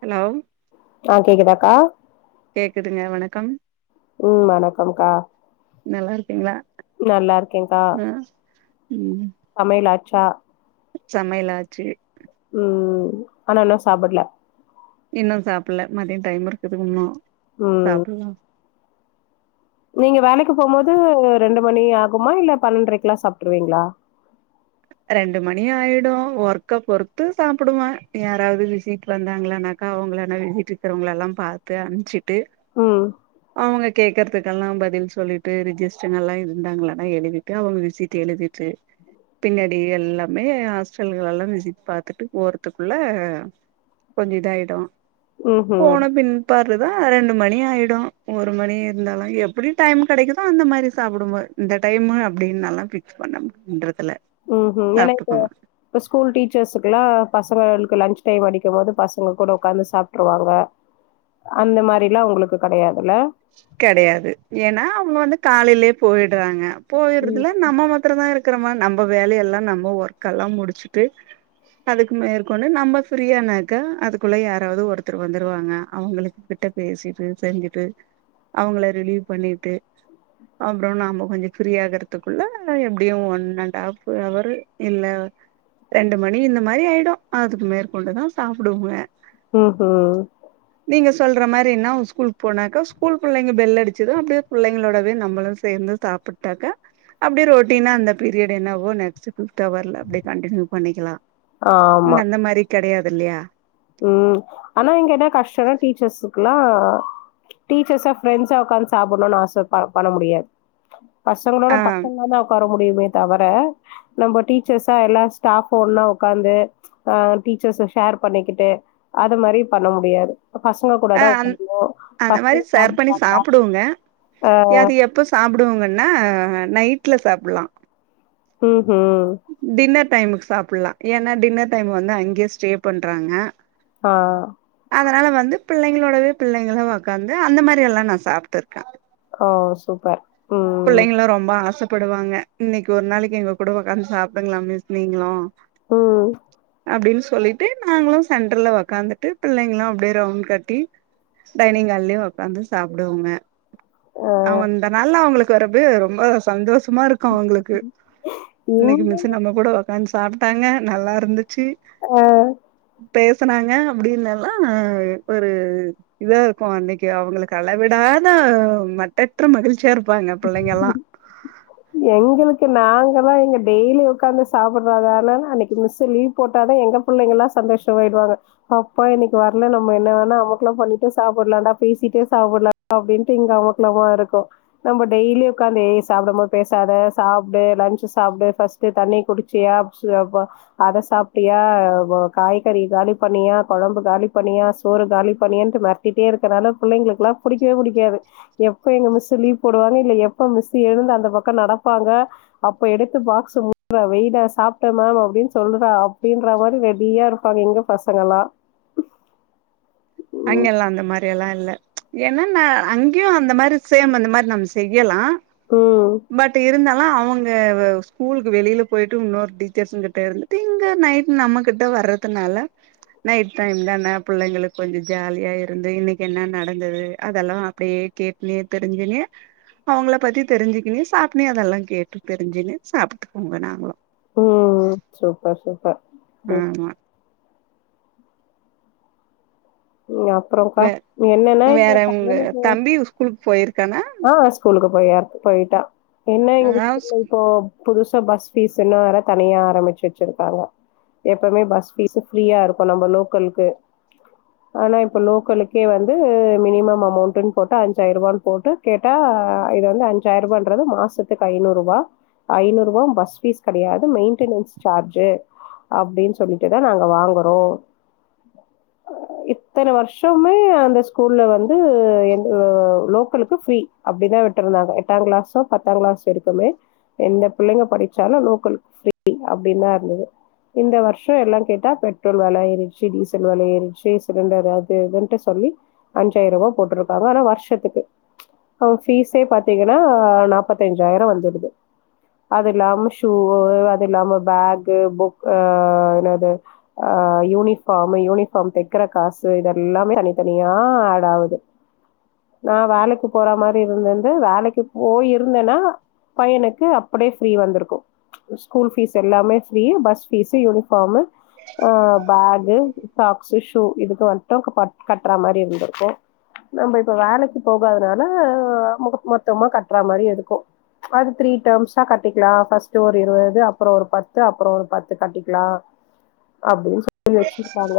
hello ஆ, கேக்குதாக்கா கேக்குதுங்க வணக்கம் ம் வணக்கம் கா நல்லா இருக்கீங்களா நல்லாருக்கே கா ஆ சமையலாச்சா சமையலாச்சு ம் ஆனா இன்னு சாப்பில இன்னு சாப்பில மதியோ டைம் இருக்குது இன்னு ம் சாப்பிலா நீங்க வேலைக்கு போம் போது ரெண்டு மணி ஆகுமா இல்ல பன்னெண்ரைக்கு லா சாப்ட்டுருவீங்களா ரெண்டு மணி ஆயிடு ஒர்க்க பொறுத்து சாப்புடுவ யாராது விசிட் வந்தாக்களானாக் அவங்களன வீட்டுக்கிருக்கிறவங்களலா பாத்து அனுப்சிட்டு ம் அவங்க கேக்கறதுக்கெல்லா பதில் சொல்லிட்டு ரிஜிஸ்டுங் எல்லா இருந்தாங்களன்னா எழுதிட்டு அவங்க விசிட் எழுதிட்டு பின்னாடி எல்லாமே ஹாஸ்டல்கலெல்லா விசிட் பாத்துட்டு போறதுக்குள்ள கொஞ்ச இதாயிடு ம்ஹும் போன பின்பா அதுதா ரெண்டு மணி ஆயிடு ஒரு மணி இருந்தாலு எப்டி டைம் கெடைக்குதோ அந்த மாரி சாப்பிடு போ இந்த டைமு அப்டின்னலா பிக்ஸ் பண்ணன்றதுல ம் ம் ஏன்னா இப்ப இப்ப ஸ்கூல் டீச்சர்ஸ்க்குலா பசங்களுக்கு லஞ்ச் டைம் அடிக்கும் போது பசங்க கூட உக்காந்து சாப்ட்டுருவாங்க அந்த மாரிலா உங்களுக்கு கெடையாதுல்ல கெடயாது ஏன்னா அவங்க வந்து காலையிலயே போயிடுறாங்க போயறதுல நம்ம மத்திர தா இருக்கிறோமா நம்ம வேலையெல்லா நம்ம ஒர்க்கெல்லா முடிச்சுட்டு அதுக்கு மேற்கொண்டு நம்ம ஃபிரீயானாக்கா அதுக்குள்ள யாராவது ஒருத்தர் வந்துருவாங்க அவங்களுகிட் பேசிட்டு செஞ்சுட்டு அவங்கள ரிலீவ் பண்ணிட்டு அப்புறோ நாம கொஞ்சோ பிரிய ஆகுறதுக்குள்ள எப்படியு ஒன் அண்ட் ஹாஃப் அவரு இல்ல ரெண்டு மணி இந்த மாரி ஆயிடு அதுக்கு மேற்கொண்டுதா சாப்டுவே ம் ம் சொல்ற மாரி என்ன ஒரு ஸ்கூல் போனாக்க ஸ்கூல் புள்ளைங்க பெல் அடிச்சது அப்டியே புள்ளைங்களோடவே நம்பளு சேந்து சாப்பிட்டாக்க அப்டி ரொட்டீனா அந்த பீரியட் என்னவோ நெக்ஸ்ட் பிஃப்த் அவர்ல அப்படி கண்டடினியூ பண்ணிக்கலா ஆமா கெடையாதுல்லையா ம் நா டீச்சர்ஸ்ஷா ஃபிரண்ட்ஸ்ஷா உக்காந்து சாப்புணுனு ஆச ப பன முடியாது பசங்களோட ஆ பசங்கதா உக்கார முடியுமே தவர நம்ம டீச்சர்ஸா எல்லா ஸ்டாஃப் ஒன்னா ஒக்காந்து ஆ டீச்சர்ஸ் ஷேர் பண்ணிக்கிட் ட்டு அது மாரி பண்ண முடியாது இப்ப பசங்க கூட ஆ தா அந் உக்காறனு அந்த மாரி பசங்க ஷேர் பண்ணி சாப்டலா சாப்டுவோங்க அது எப்ப சாப்டுவங்கன்னா நைட்ல சாப்லா ம் ம் டைமுக்கு சாப்லா ஏன்னா டின்னர் டைம் வந்து அங்கயே ஸ்டே பண்றாங்க ஆ அதனால வந்து பிள்ளைங்களோடவே பிள்ளைங்களா ஒக்காந்து அந்த மாரி எல்லா நா சாப்ட்டு இருக்க அ சூப்பர் ம் புள்ளைங்கலா ரொம்ப ஆச படுவாங்க இன்னைக்கு ஒரு நாளைக்கு எங்க கூட ஒக்காந்து சாப்டுங்கள மிஸ் நீங்களு ம் அப்டின் சொல்லிட்டு நாங்களு சென்டர்ல ஒக்காந்துட்டு பிள்ளைங்களு அப்டியே ரவுண்ட் கட்டி டைனிங் ஹால்லயு ஒக்காந்து சாப்டுவாங்க ஆ அவ இந்த நாள் அவங்களுக்கு வரப ரொம்ப சந்தோஷ மா இருக்கு அவங்களுக்கு இன்னைக்கு எங்க மிஸ் நம்ம கூட ஒக்காந்து சாப்ட்டாங்க நல்லா இருந்து அ பேசனாங்க அப்படினல்லா ஒரு இதா இருக்கு அன்னைக்கு அவங்களுக்கு அளவிடா அதா மட்டற்ற மகிழ்ச்சியா இருப்பாங்க பிள்ளைங்க எல்லா எங்களுக்கு நாங்க தான் எங்க டெய்லி உக்காந்து சாப்படுறதுனால அன்னைக்கு மிஸ் லீவ் போட்டாதான் எங்க பிள்ளைங்கல்லா சந்தோஷம் ஆயடுவாங்க அப்பா இன்னைக்கு வரல நம்ம என்ன வேணா அமக்கலம் பண்ணிட்டு சாப்டலான்டா பேசிட்டே சாப்டலாம் அப்படின்ட்டு இங்க அமக்குலமா இருக்கு நம்ம டெய்லி உட்காந்து சாப்டம் போது பேசாத சாப்டு லன்ச் சாப்டூ பஸ்டு தண்ணி குடிச்சியா [unintelligible] அதை சாப்டியா ஆ காய்கறி காலி பண்ணியா குழம்பு காலி பண்ணியா சோறு காலி பண்ணிடியான்னு மெரட்டிடே இருக்க பிள்ளைங்களுக்கு எல்லாம் புடிக்கவே புடிக்காது எப்ப எங்க மிஸ் லீவ் போடுவாங்க இல எப்ப மிஸ் எழுந்து அந்த பக்கம் நடப்பாங்க அப்ப எடுத்து பாக்ஸ் மு [unintelligible] வெயிடா சாப்ட்ட மேம் அப்படின்னு சொல்ற அப்படின்ற அ மாதிரி ரெடியா இருப்பாங்க எங்க பசங்கலா அங்க எல்லாம் அந்த மாதிரி எல்லாம் இல்ல ஏனன்னா அங்கயும் அந்த மாதிரி சேம் அந்த மாதிரி நம்ம செய்யலா ம் பட் இருந்தா அவங்க ஸ்கூலுக்கு வெளியில போயிட்டு இன்னொரு டீச்சர்ஸ் கிட்ட இருந்து இங்க நைட் நம்ம கிட்ட வர்றதுனால நைட் டைம் தான்னா பிள்ளைங்களுக்கு கொஞ்சம் ஜாலியா இருந்து இன்னைக்கு என்ன நடந்தது அதெல்லா அப்டியே கேட்னே தெரிஞ்சிங்கனே அவங்கள பத்தி தெரிஞ்சுக்க இனி சாப்ட்னே அதெல்லா கேட்டுதெரிஞ்சிக்குனு சாப்பிட்டுக்கோங்க நாங்களும் ம் சூப்பர் சூப்பர் ஆமா அப்புறம்கா வே என்னன்னா இங்க வேற உங்க பசங்களுக்கு தம்பி ஸ்கூலுக்கு போயிருக்கானா ஆ ஸூலுக்கு போய போயிட்டா என்ன ஆ இங்கீஷ் இப்போ புதுச பஸ் ஃபீஸ் இன்னு வேற தனியா ஆரம்பிச்சு வச்சிருக்காங்க எப்பவுமே பஸ் ஃபீஸ் ஃப்ரீயா இருக்கு நம்ம லோக்கலுக்கு ஆனா இப்ப லோக்கலுக்கே வந்து மினிம் அமௌண்டன்னு போட்டு அஞ்சாயிரம் ரூபான்னு போட்டு கேட்டா இது வந்து அஞ்சாயிரம் ரூபாது மாசத்துக்கு ஐநூறு ரூபா ஐநூறு ரூபா பஸ் ஃபீஸ் கிடையாது மெயின்டெ சார்ஜு அப்படின்னு சொல்லிட்டுதான் நாங்க வாங்குறோ இத்தனை வருஷமுமே அந்த ஸ்கூல்ல வந்து எந்த லோக்கலுக்கு ஃப்ரீ அப்படிதான் விட்டுருந்தாங்க எட்டாம் கிளாஸும் பத்தாம் கிளாஸ்ம் இருக்குமே எந்த பிள்ளைங்க படிச்சாலு லோக்கல் ஃப்ரீ அப்படின்னு தான் இருந்தது இந்த வருஷ எல்லா கேட்டா பெட்ரோல் வல ஏறிடுச்சு டீசல் வல ஏறிடுச்சு ச சிலிண்டர் அது இதுட்டு சொல்லி அஞ்சாயிரம் ரூபாய் போட்ருக்காங்க ஆனா வருஷத்துக்கு அவங்க பீஸே பாத்தீங்கன்னா நாப்பத்தஞ்சாயிரம் வந்துடுது அது இல்லாம ஷூ அது இல்லாம பேக்கு புக் ஆ என்னது ஆ யூனிஃபார்ம் யூனிஃபார்ம் தக் ருக்கிற காசு இததுெல்லாமே தனித்தனியா ஆட் ஆகுது நான் வேலைக்கு போற மாரி இருந்தேந்து வேலைக்கு போயிருந்தேன்னா பையனுக்கு அப்படியே ஃப்ரீ வந்திருக்கு ஸ்கூல் ஃபீஸ் எல்லாமே ஃப்ரீ பஸ் ஃபீஸ்ஸுயூனிஃபார்ம் அ பேகு சாக்ஸ்ு ஷூ இதுக்கு மட்டும் கட்றா மாரி இருந்திருக்கு நம்ம இப்ப வேலைக்கு போகதுனால மொத்தமா கட்றா மாரி இருக்கு மந்த்லி த்ரீ டர்ம்ஸா கட்டிக்கலா ஃபர்ஸ்ட் ஒரு இருவது அப்புற ஒரு பத்து அப்புற ஒரு பத்து கட்டிக்கலா அப்படின்னு வச்சிருக்காங்க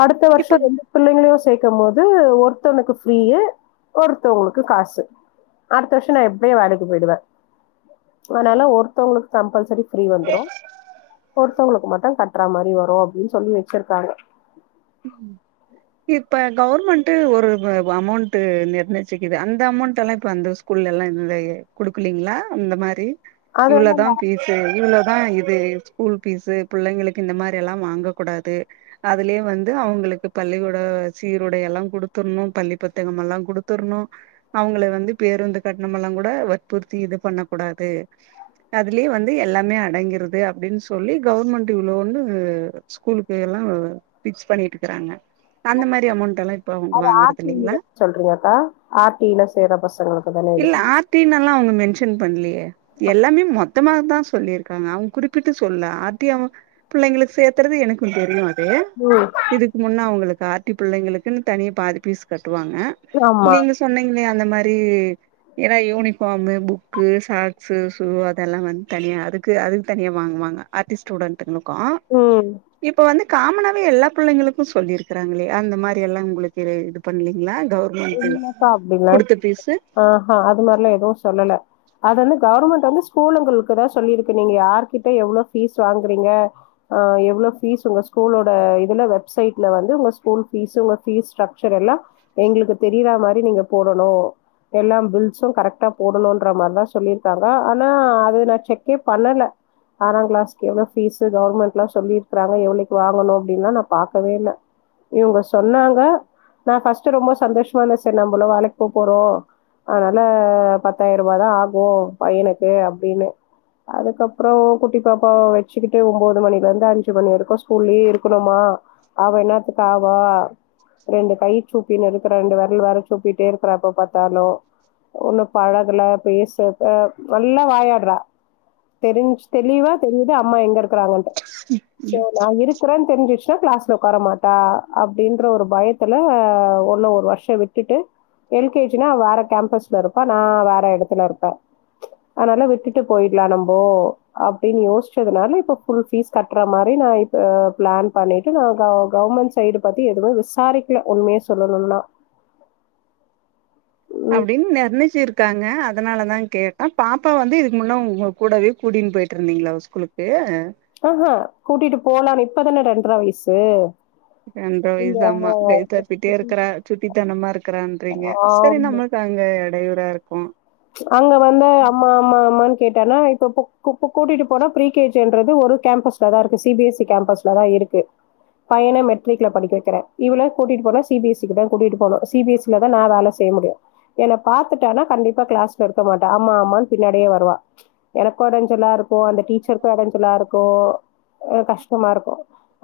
அடுத்த இப்ப வருஷம் ரெண்டு பிள்ளைங்களையு சேர்க்கு போது ந்து ஒருத்தவனுக்கு ஃபீரீ ஒருத்தவங்களுக்கு காசு அடுத்த வருஷம் நான் எப்படியே வேலைக்கு போயிடுவே அதனால ஒருத்தவங்களுக்கு கம்பல்சரி ஃப்ரீ வந்துரு ஒருத்தவங்களுக்கு மட்டும் கட்டுறா மாரி வரும் அப்படின்னு சொல்லி வச்சிருக்காங்க [inaudible] இப்ப கவர்மெண்ட் ஒரு அமௌண்ட் நிர்ணயச்சக்குது அந்த அமௌண்ட் எல்லாம் இப்ப அந்த ஸ்கூல் லலாம் எல்லா கொடுக்கலீங்களா அந்த மாதிரி அது வந்து இவ்வளோதான் பீசு இவ்ளோ ஆ இது ஸ்கூல் பீஸ்ு பிள்ளைங்களுக்கு இந்த மாரிலாம் வாங்கக்க கூடாது அதுலயே வந்து அவங்களுக்கு பள்ளிக்கூட சீருடையலா கொடுத்துடணு பள்ளி புத்தகம் எல்லா கொடுத்துடணு அவங்கள வந்து பேரு பேருந்து கட்ணமெல்லா கூட வற்புறுத்தி இது பண்ண கூடாது அதுலயே வந்து எல்லாமே அடங்கிருது அப்படின் சொல்லி கவர்மெண்ட் இவ்ளோனு ஸ்கூலுக்கு எல்லா ஃபிக்ஸ் பண்ணிட்டு இருக்கிறாங்க அந்த மாரி அமௌண்ட் எல்லா இப்ப அவங்க அது ஆர் வாங்குறது டி ஈ இல்லைங்களா சொல்றிங்கல ஆர் டி ஈ ல சேற பசங்களுக்கு தானே அது இல்ல ஆர் டி ன்னு எல்லா மென்ஷன் பண்லயே எல்லாமே மொத் தமாதா சொல்லிருக்காங்க அவுங் குறிப்பிட்டு சொல்ல ஆர் டி அ பிள்ளைங்களுக்கு சேத்தறது எனக்கு தெரியு அது ம் இதுக்கு முன்ன அவுங்களுக்கு ஆர் டி பிள்ளைங்களுக்குனு தனி பாதி பீஸ் கட் டுவாங்க ஆமா நீங்க சொன்னிங்ளே அந்த மாரி ஏனா யூனிஃபார்மு புக்கு சாக்ஸு ஷூ அதெல்லா வந்து தனியா அதுக்கு அதுக்கு தனியா வாங்குவா ங்க ஆர் டி ஸ்டூடெண்ட்ங்களுக்கு ம் இப்ப வந்து காமனாவே எல்லா பிள்ளைங்களுக்கு சொல்லிருக் கறாங்ளே அந்த மாரி எல்லா உங்ளுக்கு இது பண்லிங்ளா இல்லக்கா அப்டிலா ஆ ஹா அது மாரிலா எதுவு சொல்லல அதெலா கவர்மெண்ட் வந்து ஸ்கூலுங்களுக்குதா சொல்லிருக்கு நீங்க யார்கிட்ட எவ்ளோ ஃபீஸ் வாங்கறிங்க எவ்ளோ ஃபீஸ் உங்க ஸ்கூலோட இதுல வெப்சைட்ல வந்து உங்க ஸ்கூல் ஃபீஸ் உங்க ஃபீஸ் ஸ்ட்ரக்சர் எல்லா எங்ளுக்கு தெரிறா மாரி நீங்க போடணு எல்லாம் பில்ஸு கரெக்டா போடணுன்ற மார்லா சொல்லிருக்காங்க ஆனா அது நா செக்கே பண்ணல ஆறாங்கிளாஸ்கு எவ்ளோ ஃபீஸு கவர்மெண்ட்லா சொல்லிருக்றாங்க எவ்ளோக்கு வாங்கணு அப்டின்லா நா பாக்கவே இல்ல இவுங்க சொன்னாங்க நா ஃபர்ஸ்ட் ரொம்ப சந்தோஷமா சேர் நம்பளு வேலைக்கு போ போறோ அதனால பத்தாயிருபா தா ஆகு பையனுக்கு அப்டினு அதுக்கப்புற குட்டி பாப்பா வச்சுகிட்டு ஒம்போது மணில இருந்து அஞ்சு மணி வரைக்கு ஸ்கூல்லயே இருக்கணுமா அவ என்னத்துக்கு ஆவா ரெண்டு கை சூப்பினு இருக்கு ரண்டு வெரல் வேற சூப்பிட்டே இருக்கறா எப்ப பாத்தாலு ஒண்ணு பழகுல பேச நல்லா வாயாடுறா தெரிஞ் தெளிவா தெரியுது அம்மா எங்க இருக்றாங்கன்ட்டு சோ நா இருக்றன் தெரிஞ்ருச் கிளாஸ்ல உக்கார மாட்டா அப்டின்ற ஒரு பயத்துல ஒன்ன ஒரு வருஷ விட்டுட்டு எல் கே ஜி னா அவ வேற கேம்பஸ்ல இருப்பா நா வேற எடத்துல இருப்ப அதனால விட்டுட்டு போயிடலா நம்போ அப்டினு யோசிச்சதுனால இப்ப ஃபுல் ஃபீஸ் கட்றா மாரி இப்ப பிளான் பண்ணிட்டு நா க கவர்மெண்ட் சைடு பத்தி எதுவு விசாரிக்கல உண்மைய சொல்லணுனா ம் அப்டினு நிர்ணச்சிருக்காங்க அதனால தா கேட்டே பாப்பா வந்து இதுக்கு முன்ன உங்க கூடவே கூட்டினு போய்ட்ருந்திங்ளா ஸ்கூலுக்கு ஆ ஹா கூட்டிட்டு போலானு இப்பதான ரெண்ட்ற வயசு ரெண்டற இந்த வயசு ஆமா கை சப்பிட்டே இருக்கறா சுட்டித்தனமா இருக்கறான்றிங்க ஆ சரி நம்ம அங்க எடையூரா இருக்கும் அங்க வந்து அம்மா அம்மா அம்மான் கேட்டானா இப்ப கு பு கு கூட்டிட்டு போனா ப்ரீ கே ஜி ன்றது ஒரு கேம்பஸ்ல தா இருக்கு சி பி எஸ் சி கேம்பஸ்ல தா இரு க்கு பையன மெட்ரிக்ல படிக்க வெக்கறே இவள கூட்டிட்டுபோனா சி பி எஸ் ஈ குதா கூட்டிட்டு போகனு சி பி எஸ் ஈ லதா நா வேல செய் முடியாது என்ன பாத்துட்டானா கண்டிப்பா கிளாஸ்ல இருக்க மாட்டா அம்மா அம்மானு பின்னாடியே வருவா எனக்கு எடஞ்செலா இருக் கு அந்த டீச்சருக்கு எடைஞ்சலா இருக்கு கஷ்டமா இருக்கு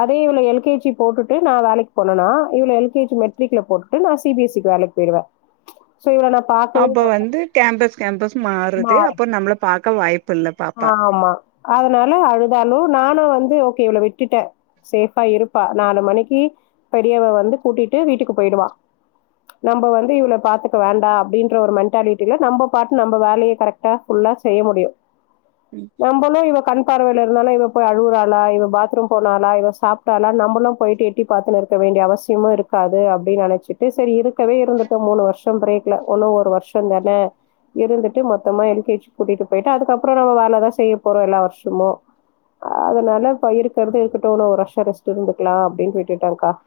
அதே இவள எல் கே ஜி போட்டுட் டு நா வேலைக்கு போனனா இவள எல் கே ஜி மெட்ரிக்ல போட்டுட்டு நா சி பி எஸ் ஈ கு வேலைக்கு போயிருவ சோ இவள நா பாக்கவே அப்ப மாட்ட வந்து கேம்பஸ் கேம்பஸ் மாறுது அப்ப நம்மள பாக்க வாய்ப்பில் ஆமா அதனால அழுதாலு நானு வந்து ஓகே இவள விட்டுட்ட சேஃபா இருப்பா நாலு மணிக்கு பெரியவ வந்து கூட்டிட்டு வீட்டுக்கு போயிடுவா நம்ப வந்து இவள பாத்துக்க வேண்டா அப்டின்ற ஒரு மென்ட்டாலிட்டில நம்ம பாட்டு நம்ம வேலய கரெக்டா ஃபுல்லா செய்ய முடியு ம் நம்பளு இவ கண் பார்வைல இருந்தாலு இவ இப்ப அழுவுறாளா இவ பாத்ரூம் போனாலா இவ சாப்ட்டாலான் நம்பளா போய் எட்டி பாத்துனு இருக்க வேண்டிய அவசியமு இருக்காது அப்டி நெனச்சிட்டு செரி இருக்கவே இருந்துட்டோ மூணு வர்ஷம் பிரேக்ல ஒன்னு ஒரு வர்ஷந்தானே இருந்துட்டு மொத்தமா எல் கே ஜி கூட்டிட்டு போயிட்டு அதுக்கப் ப்பற நம்ம வேல தா செய்யப் போறோ எல்லா வர்ஷமு அதனால இப்ப இருக்கற்து இருக்கட்டு இன்னு ஒரு வர்ஷ ரெஸ்ட்டு இருந்துக்லா அப்டின்ட்டு விட்டுட்டேங்க்கா [inaudible]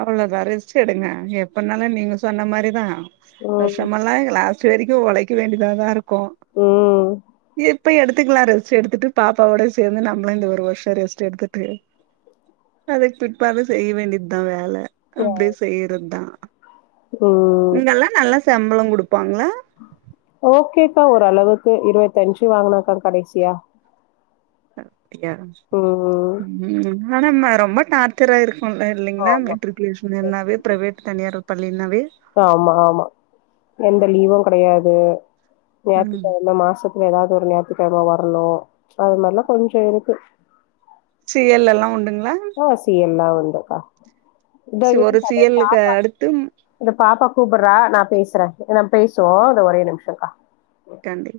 அவளோதா ரெஸ்ட் எடுங்க எப்பனாலு நீங்க சொன்ன மாரிதா ம் வர்ஷமெல்லா எங்க லாஸ்ட் வரைக்கு ஒழைக்க வேண்டியதாதா இருக்கு ம் எட் இப்பயு எடுத்துக்லா ரெஸ்ட் எடுத்துட்டு பாப்பாவோடே சேந்து நம்மளு இந்த ஒரு வர்ஷ ரெஸ்ட் எடுத்துட்டு அதுக்கு பிட்பாரு செய்ய வேண்டித் தா வேல அப்டி செய்யறத்தா ம் இங்கெல்லா நல்லா ச சம்பளங் குடுப்பாங்ளா ஓகேக்கா ஓரளவுக்கு இருவத்தஞ்சு வாங்குனேங்க்கா கடைசியா யா ம் ம்ம்ம் ஆனாம்ம ரொம்ப டார்சாரா இருக் கு அ இல்லைங்னா ஆமா மெட்ரிகுலேஷன் இன்னாவே ப்ரைவேட் தனியாரு பள்ளின்னா ஆமா ஆமா எந்த லீவு கெடையாது ம் ஞாய்த்துகெழம மாசத் துல எதாவ்து ஒரு ஞாயிற்றுக்கெழம வர்ணு அது மாரிலா கொஞ்ச இருக்கு சி எல் எல்லா உண்டுங்க ஆ சி எல் லா உண்டுக்கா இந்தா சி இருங் ஒரு சி சகோ எல் க்கு பாப்பா அடுத்து இந்த பாப்பா கூப்பிட்றா நா பேசுறே நாம் பேசுவோ இந்த ஒரே நிம்ஷங்க்கா கண்டிப்